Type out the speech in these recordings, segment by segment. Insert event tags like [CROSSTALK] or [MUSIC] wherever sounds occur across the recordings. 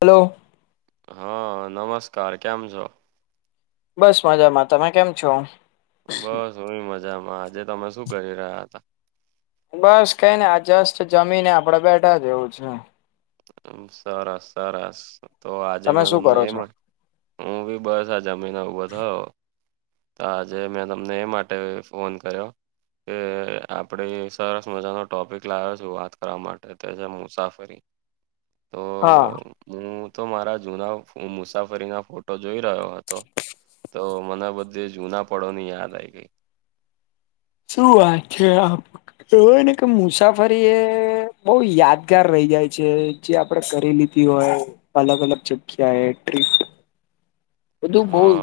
Hello હહ નમસ્કાર. કેમ છો? બસ મજામાં. તમે કેમ છો? બસ અમે મજામાં. આજે તમે શું કરી રહ્યા હતા? બસ કઈને આ જસ્ટ જમીને આપડે બેઠા જ એવું જ છ સરસ સરસ તો આજે તમે મેં શું તમને કરો છો એમાં હું બી બસ આ જમીને ઊભો થયો. તો આજે મેં તમને એ માટે ફોન કર્યો કે આપણેે સરસ મજાનો ટોપિક લાવ્યો છું વાત કરવા માટે તે છે મુસાફરી તો હા. હું તો મારા જુના મુસાફરીના ફોટો જોઈ રહ્યો હતો તો મને બધે જૂના પળોની યાદ આઈ ગઈ. શું વાત છે આમ, કેવયને કે મુસાફરી એ બહુ યાદગાર રહી જાય છે જે આપડે કરી લીધી હોય અલગ અલગ જગ્યાએ ટ્રીપ બધું બહું હા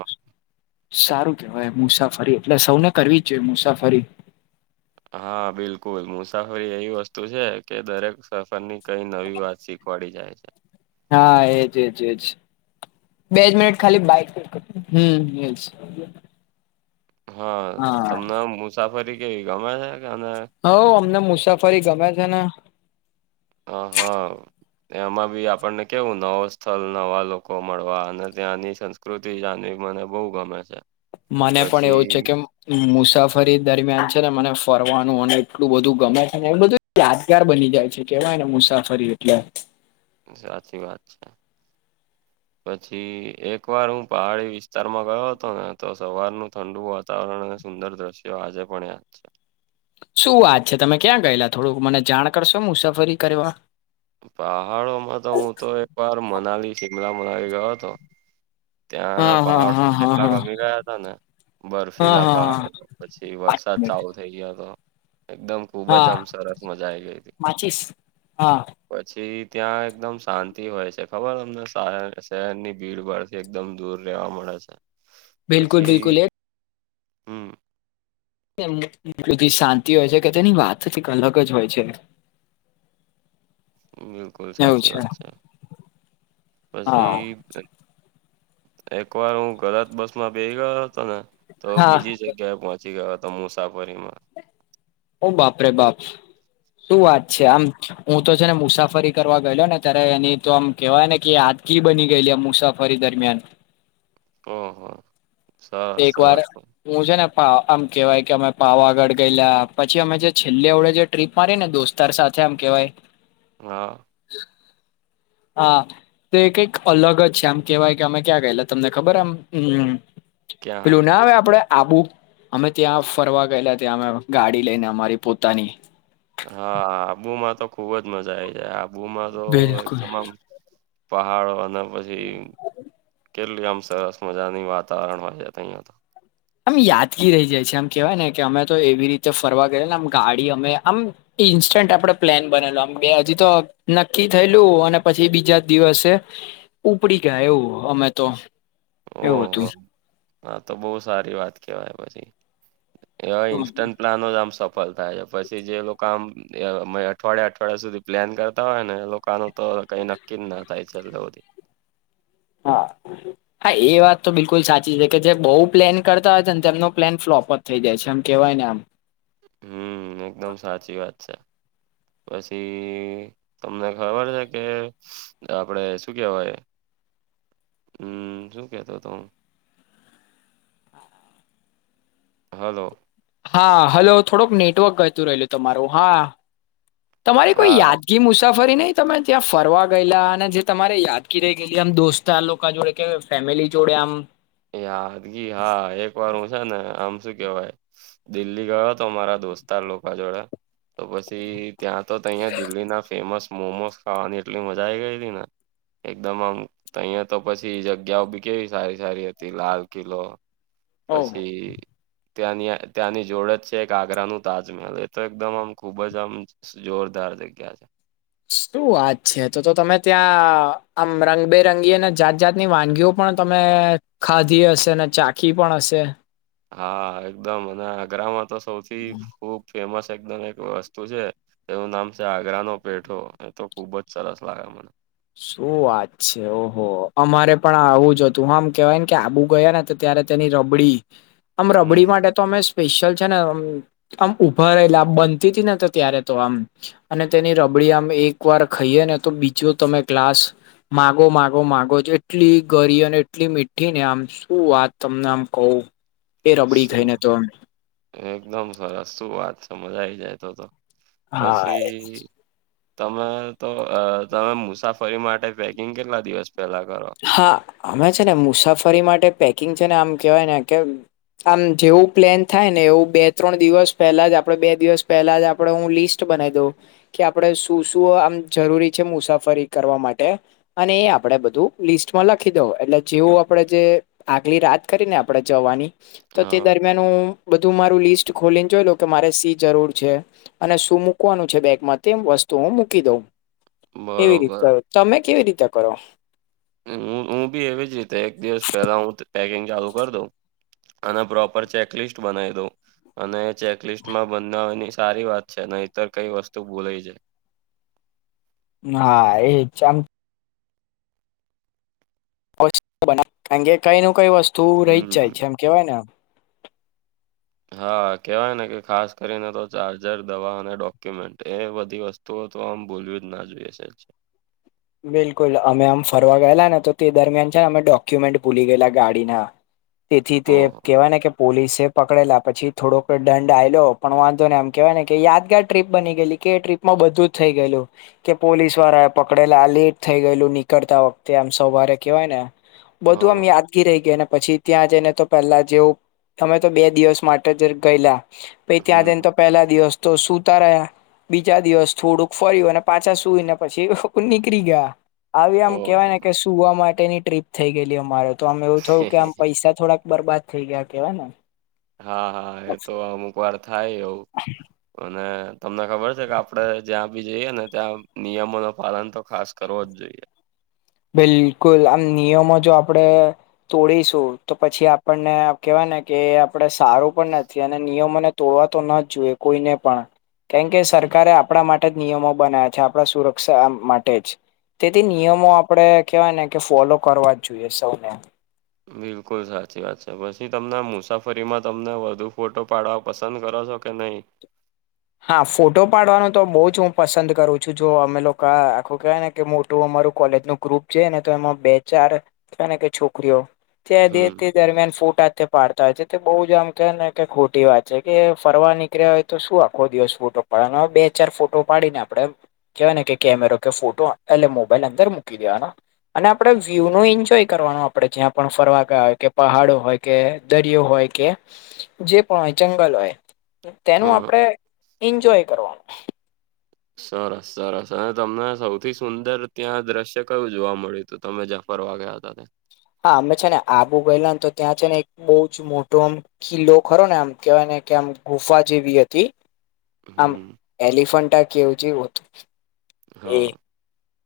સારું કેહેવાય મુસાફરી એટલે સૌને કરવી જ જોઈએ મુસાફરી હા, બિલકુલ મુસાફરી એવી વસ્તુ છે કે દરેક સફરની કઈ નવી વાત શીખવાડી જાય છે. હા, એજ, એજ, એજ. બે જ મિનિટ ખાલી બાઈક, હમ્મ હમ્મ જ. હા તમને આ મુસાફરી કેવી ગમે છે કે ને હઉ અમને મુસાફરી ગમે છે ને હા, હા. એમાં બી આપણને કેવું નવો સ્થળ નવા લોકો મળવા અને ત્યાંની સંસ્ કૃતિ જાની મને બહુ ગમે છે. મને પણ એવું છે પછી કેમ મુસાફરી દરમિયાન છે ને મને ફરવાનું અને એટલું બધું ગમે છે ને એ બધું યાદગાર બની જાય છે કેવાય ને મુસાફરી એટલે સાચી વાત છે. પછી એક વાર હું પહાડી વિસ્તારમાં ગયો હતો ને તો સવારનું ઠંડુું વા તાવરણ અને સુંદર દ્રશ્યો આજે પણ યાદ છે. શું વાત છે, તમે ક્યાં ગયેલા થોડુંક મને જાણ કરશો મુસાફરી કરવા? પહાડોમાં તો હું તો એક વાર મનાલી, શિમલા, મનાલી ગયો હતો. હા ત્યાંના હા પહાડો હા મને હા એટલા હા ગમી ગયા હતા ને હા બરફીલા હા પહાડ પછી હા વરસાદ ચાલું થઇ ગયા હતો એકદમ ખુબ જ આમ સરસ મજા આઈ ગઈ હતી. પચીસ, હા. પછી ત્યાં એકદમ શાંતિ હોય છે ખબર તમને શાર શહેરની ભીડભાડ થી એકદમ દૂર રેવા મળે છે, બિલકુલ પછી બિલકુલ એ હમ્મ. [UNINTELLIGIBLE] એટલી બધી શાંતિ હોય છે કે તેની વાત જ અલગ હોય છે. બિલકુલ સાચી વાત છે. હા પછી એક વાર હું ગલત બસમાં બેહી ગયો હતો ને તો હા બીજી જગ્ યા પહોંચી ગયો હતો મુસાફરીમાં ઓ બાપ રે બાપ. શું વાત છે આમ, હું તો છે ને મુસાફરી કરવા ગયેલો ને ત્યારે એની તો આમ કેહેવાય ને કે આ કી બની ગયેલી આ મુસાફરી દરમિયાન ઓહો. સરસ એક વાર સરસ હું છે ને પા આમ કેહેવાય કે અમે પાવાગઢ ગયેલા પછી અમે જે છેલ્લે વડે જે ટ્રીપ મારીના દોસ્તાર સાથે આમ કેવાય હા. હા. તે કઈક અલગ જ છે આમ કેવાય કે અમે ક્યાં ગયેલા તમને ખબર આમ, હમ્મ. ક્યાં પેલું ના આવે આપડે આબુ અમે ત્યાં ફરવા ગયેલા ત્યાં અમે ગાડી લઈને અમારી પોતાની. હા, આબુમાં તો ખુબ જ મજા આઈ જાય આબુમાં તો બિલકુલ તમામ પહાડો અને પછી કેટલી આમ સરસ મજાની વાતાવરણ હોય તહીંયા તો આમ યાદગી રહી જાય છે આમ કેહેવાય ને કે અમે તો એવી રીતે ફરવા ગએ ને આમ ગાડી અમે આમ ઈન્સ્ટન્ટ આપડે પ્લેન બનેલો આમ હજી તો નક્કી થયેલું અને પછી બીજા દિવસે ઉપડી ગયા એવું અમે તો એવું હતું. ઓહો હા, તો બહુ સારી વાત કેવાય પછી. એવા હમ, ઇન્સ્ટન્ટ પ્લાન આમ સપ ફલ થાય છે પછી જે લોકો આમ અઠવાડિયા અઠવાડિયા સુધી પ્લેન કરતા હોય ને એ લોકોનું તો કઈ ન કિન ના થાય ચાલ રહો દે. હા. હા, એ વાત તો બિલકુલ સાચી છે કે જે બહુ પ્લેન કરતા હોય છે ને તેમનો પ્લેન ફ્લોપ હ થઈ જાય છે એમ કેહેવાય ને આમ. હમ્મ, એકદમ સાચી વાત છે. પછી તમને ખબર છે કે આપડે શું કેવાય હમ્મ, શું કેતો તો હું. હલો. હા, હલો થોડુંક નેટવર્ક ગતું રહેલું તમારું હા તમારી કોઈ હા યાદ ગીર મુસાફરી નહી તમે ત્યાં ફરવા ગયેલા અને જે તમારે યાદગ રહી ગયેલી આમ દોસ્ત તો આ લોકા જોડે કે ફેમિલી જોડે આમ એ યાદગી હા એક વાર હું છે ને આમ શું કેવાય દિલ્હી ગયો હતો મારા દોસ્તાર લોકો જોડે તો પછી ત્યાં તો તહીંયા દિલ્હીના ફેમસ મોમોસ ખાવાની એટલી મજા આઈ ગઈ હતી ને એકદમ આમ તહીંયા તો પછી જગ્યાઓ બી કેવી સારી સારી હ તી લાલ કિલો ઓહો પછી ત્યાંની ત્યાંની જોડ જ છે એક આગ્રાનું તાજમહેલ એ તો એકદમ આમ ખૂબ જ આમ જોરદાર જગ્યા છે. શું વાત છે. તો તો તમે ત્યાં આમ રંગબેરંગી અને જાત જાતની વાનગીઓ પણ તમે ખાધી હશે ને ચાખી પણ હશે? હા, એકદમ અને આગ્રામાં તો સૌથી ખુબ ફેમસ એકદમ એક વસ્તુ છે એવું નામ છે આગ્રાનો પેઠો એ તો ખુબજ સરસ લાગે મને. શું વાત છે ઓહો અમારે પણ આવું જ હતું આમ કેવાય ને કે આબુ ગયા ને તે ત્યારે તેની રબડી [INAUDIBLE] આમ રબડી માટે તો અમે સ્પેશિયલ છે ને આમ આમ ઉભા રહેલા બનતી ત ને તો ત્યારે તો આમ. અને તેની રબડી આમ એક વાર ખાઈએ ને તો બીજો તમે ગ્લાસ માગો માગો માગો જ એટલી ગરી અને એટલી મીઠી ને આમ શું વાત તમને આમ કહું એ રબડી શું ખાઈને તો એમ. એકદમ સરસ શું વાત છે મજા આવી જાય તો તો. હા પછી તમે તો અહ તમે મુસાફરી માટે પે કિંગ કેટલા દિવસ પેલા કરો? હા, અમે છે ને મુસાફરી માટે પેકિંગ છે ને આમ કેવાય ને કે આમ જેવું પ્લેન થાય ને એવું બે ત્રણ દિવસ પહેલા જ આપડે બે દિવસ પહેલા જ આપડે હું લિસ ટ બનાઈ દઉં. કે આપડે શું શું આમ જરૂરી છે મુસાફરી કરવા માટે અને એ આપડે બધું લિસ્ટમાં લખી દઉ એટલે જેવું આપડે જે આગલી રાત કરીને આપડે જવાની તો તે હા દરમિયાન હું બધું મારું લિસ્ટ ખોલીને જોઈ લઉં કે મારે સી જરૂર છે. અને શું મૂકવાનું છે બેગમાં તે વસ્તુ હું મૂકી દઉં. એવી રીતે બરોબર કરો. તમે કેવી રીતે કરો? હું બી એવી જ રીતે એક દિવસ પહેલા હું પેકિંગ ચાલુ કરી દઉં અને પ્રોપર ચેકલિસ્ટ બનાવી દવ અને ચેકલિસ્ટમાં બનાવવાની સારી વાત છે અને તર કઈ વસ્તુ ભોલે જાય. હા એ ચમ [INAUDIBLE] અે કઈ નું કઈ વસ્તુ રહી જ હમ જાય છે એમ કેવાય એમ હા કેવાય ને કે ખાસ કરીને તો ચાર્જર દવા અને ડોક્યુમેન્ટ એ બધી વસ્તુ તો તો આમ બોલ્યું જ ના જોઈ હશે જ બિલકુલ અમે આમ ફરવા ગયેલા ને તો તે દરમિયાન છે ને અમે ડોક્યુમેન્ટ ભૂલી ગયેલા ગાડીના [INAUDIBLE] તેથી તે ઓહ કહેવાય ને કે પોલીસે પકડેલા પછી થોડોક દંડ આ્યો પણ વાંધો ને એમ કેહેવાય ને કે યાદગાર ટ્રીપ બની ગયેલી કે ટ્રીપ માં બધું જ થઈ ગયેલું કે પોલીસ વાળા પકડેલા આ લેટ થઈ ગયેલું નીકળતા વખતે આમ સવારે કવાય ને બધું હા આમ યાદ કીી રહી ગઈને પછી ત્યાં જઈને તો પેલા જેવું અમે તો બે દિવસ માટે જ ગયેલા. પ ત્યાં જને હમ તો પહેલા દિવસ તો સુતા રહ્યા બીજા દિવસ થોડુંક ફર્યું અને પાછા સુઈ ને પછી નીકળી ગયા આવી આમ કેવાય ઓહો ને કે સુવા માટેની ટ્રીપ થઈ ગયેલી અમારે તો આમ એવું થયું કે આમ પૈસા થોડાક બરબાદ થઈ ગયા કેવાય ને હા હા એ તો અમુક વાર થાય એવું અને તમને ખબર છે કે આપડે જ્યાં બી જઈએ ને ત્યાં નિયમો ન પાલન તો ખાસ કરવો જ જોઈએ. બિલકુલ આમ નિયમો જો આપડે તોડીશું તો પછી આપણને કેવાય ને કે આપડે સારું પણ નથી અને નિયમોને તોડવા તો ના જોઈએ કોઈને પણ કેમ કે સરકારે આપણા માટે જ નિયમો બના્યા છે આપણા સુરક્ષા માટે જ તેથી નિયમો આપડે કેહેવાય ને કે ફોલો કરવા જ જોઈએ સૌને બિલકુલ સાચી વાત છે પછી તમને મુસાફરીમાં તમને વધુ ફોટો પાડવા પસંદ કરો છો કે નહી. હા ફોટો પાડવાનું તો બહુ જ હું પસંદ કરું છું જો અમે લોકો આખું કહેવાય ને કે મોટું અમારું કોલેજનું ગ્રુપ છે ને તો એમાં બે ચારને કે છોકરીઓ તે હમ દરમિયાન ફોટા પાડતા હોય છે તે બઉુ જ આમ કે ને કે ખોટી વાત છે કે ફરવા નીકળ્યા હોય તો શું આપ આખો દિવસ ફોટો પાડે અને બે ચાર ફોટો પાડીને આપડણે કેહેવા ને કે કેમેરો કે ફોટો એટલે મોબાઈલ અંદર મૂકી દેવાનો અને આપણેે વ્યુ નો એન્જોય કરવાનું આપડે જ્યાં પણ ફરવા ગ હોય કે પહાડો હોય કે દરિયો હોય કે જે પણ હોય જંગલ હોય તેનું હા આપડે એન્જોય કરવાનું સરસ સરસ અને તમને સૌથી સુંદર ત્યાં દ્રશ્ય કયું જોવા મળ્યું તો તમે જફરવા ગયા હતાને હા અમે છે ને આબુ ગયેલા ને તો ત્યાં છે ને એક બહુ જ મોટું આમ કિલ્લો ખરો ને આમ કેહેવાય ને કે આમ ગુફા જેવી હતી. આમ હમ એલફા કે છે એ હા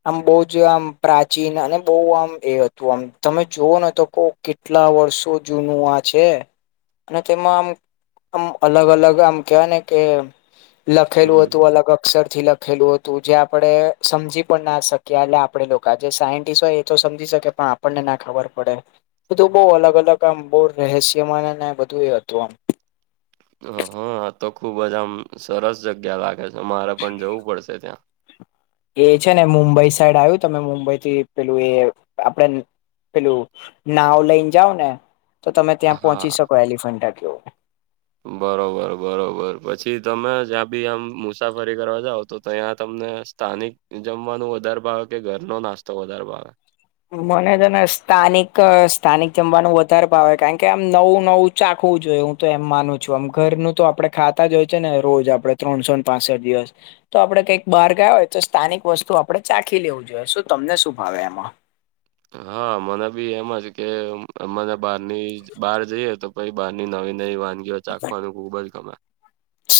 આમ બહુ જ આમ પ્રાચીન અને બહુ આમ એ હતું આમ તમે જોુવઓ ન તો કો કેટલા વર્ષો જૂનું આ છે અને તેમાં આમ આમ અલગ અલગ આમ કહેવાય ને કે લખેલું હતું હમ અલગ અક્ષર થી લખેલું હતું જ્યાં આપણે સમજી પણ ના શકીએ એટલે આપડે લોકો આ જે સાયન્ટિસ્ટ હોય એ તો સમજી શકે પણ આપણને ના ખબર પડે બધું બહુ અલગ અલગ આમ બહુ રહસ્યમ બધું એ હતું આમ હા તો ખુબ જજ આમ સરસ જગ્યા લાગે છે મારે પણ જવું પડશે ત્યાં એ છે ને મુંબઈ સાઈડ આવ્યું તમે મુંબઈ થી પેલું એ આપણે પેલું નાવ લઈને જાઓ ને તો તમે ત્યાં પહોંચી શકો એલિફન્ટ કે હમ. બરોબર બરોબર પછી તમે જ્યાં બી આમ મુસાફરી કરવા જાાવ તો ત્યાં તમને સ્થાનિક જમવાનું વધારે ભાવે કે ઘરનો નાસ્તો વધાર ભાવે? મને તો ને સ્થાનિક સ્થાનિક જમવાનું વધારે પાવે કારણ કે આમ નવું નવું ચાખવું જોઈએ હું તો એમ માનું છું આમ ઘરનું તો આપડે ખાતા જ હોય છે ને રોજ આપડણે ત્રણસોને પાસઠ દિવસ. તો આપડે કંઈક બહાર ગયા હોય તો સ્થાનિક વસ્તુ આપડણે ચાખી લેવું જોઈએ. શું તમને શું ભાવે એમાં? હા મને બી એમાં છે કે મને બહારની બહાર જઈએ તો ભાઈ બહારની નવી નવી વાનગીઓ ચાખવાનું ખુબ જ ગમે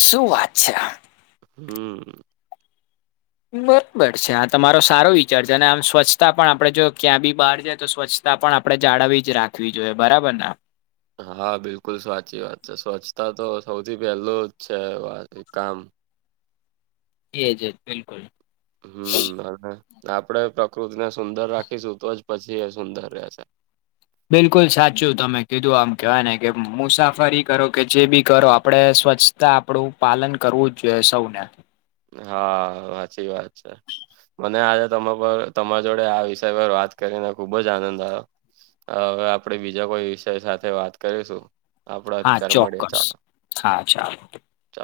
શું વાત છે. હમ. બરોબર છે આ તમારો સારો વિચાર છે અને આમ સ્વચ્છતા પણ આપડે જો ક્યાં બી બહાર જાય તો સ્વચ્છતા તા પણ આપડણે જાળવવી જ રાખવી જોઈએ બરાબર ને. હા બિલકુલ સાચી વાત છે સ્વચ્છતા તો સૌથી પહેલું જ છે વા કામ. જી જી બિલકુલ. હમ અને આપડે પ્રકૃતિને સુંદર રાખીશું તો જ પછી એ સુંદર રહેશે. બિલકુલ સાચું તમે કીધું આમ કહેવાય ને કે મુસાફરી કરો કે જે બી કરો આપણે સ્વચ્છ આપડું પાલન કરવું જ જોઈએ સૌને. હા સાચી વાત છે. મને આજે તમા પર તમારા જોડે આ વિષય પર વાત કરીને ખુબ જ આનંદ આવ્યો. હવે આપડે બીજા કોઈ વિષય સાથે વાત કરીશું. આપડ હા અતતાર મળે ચોક્કસ ચાલો હા ચાલો ચ.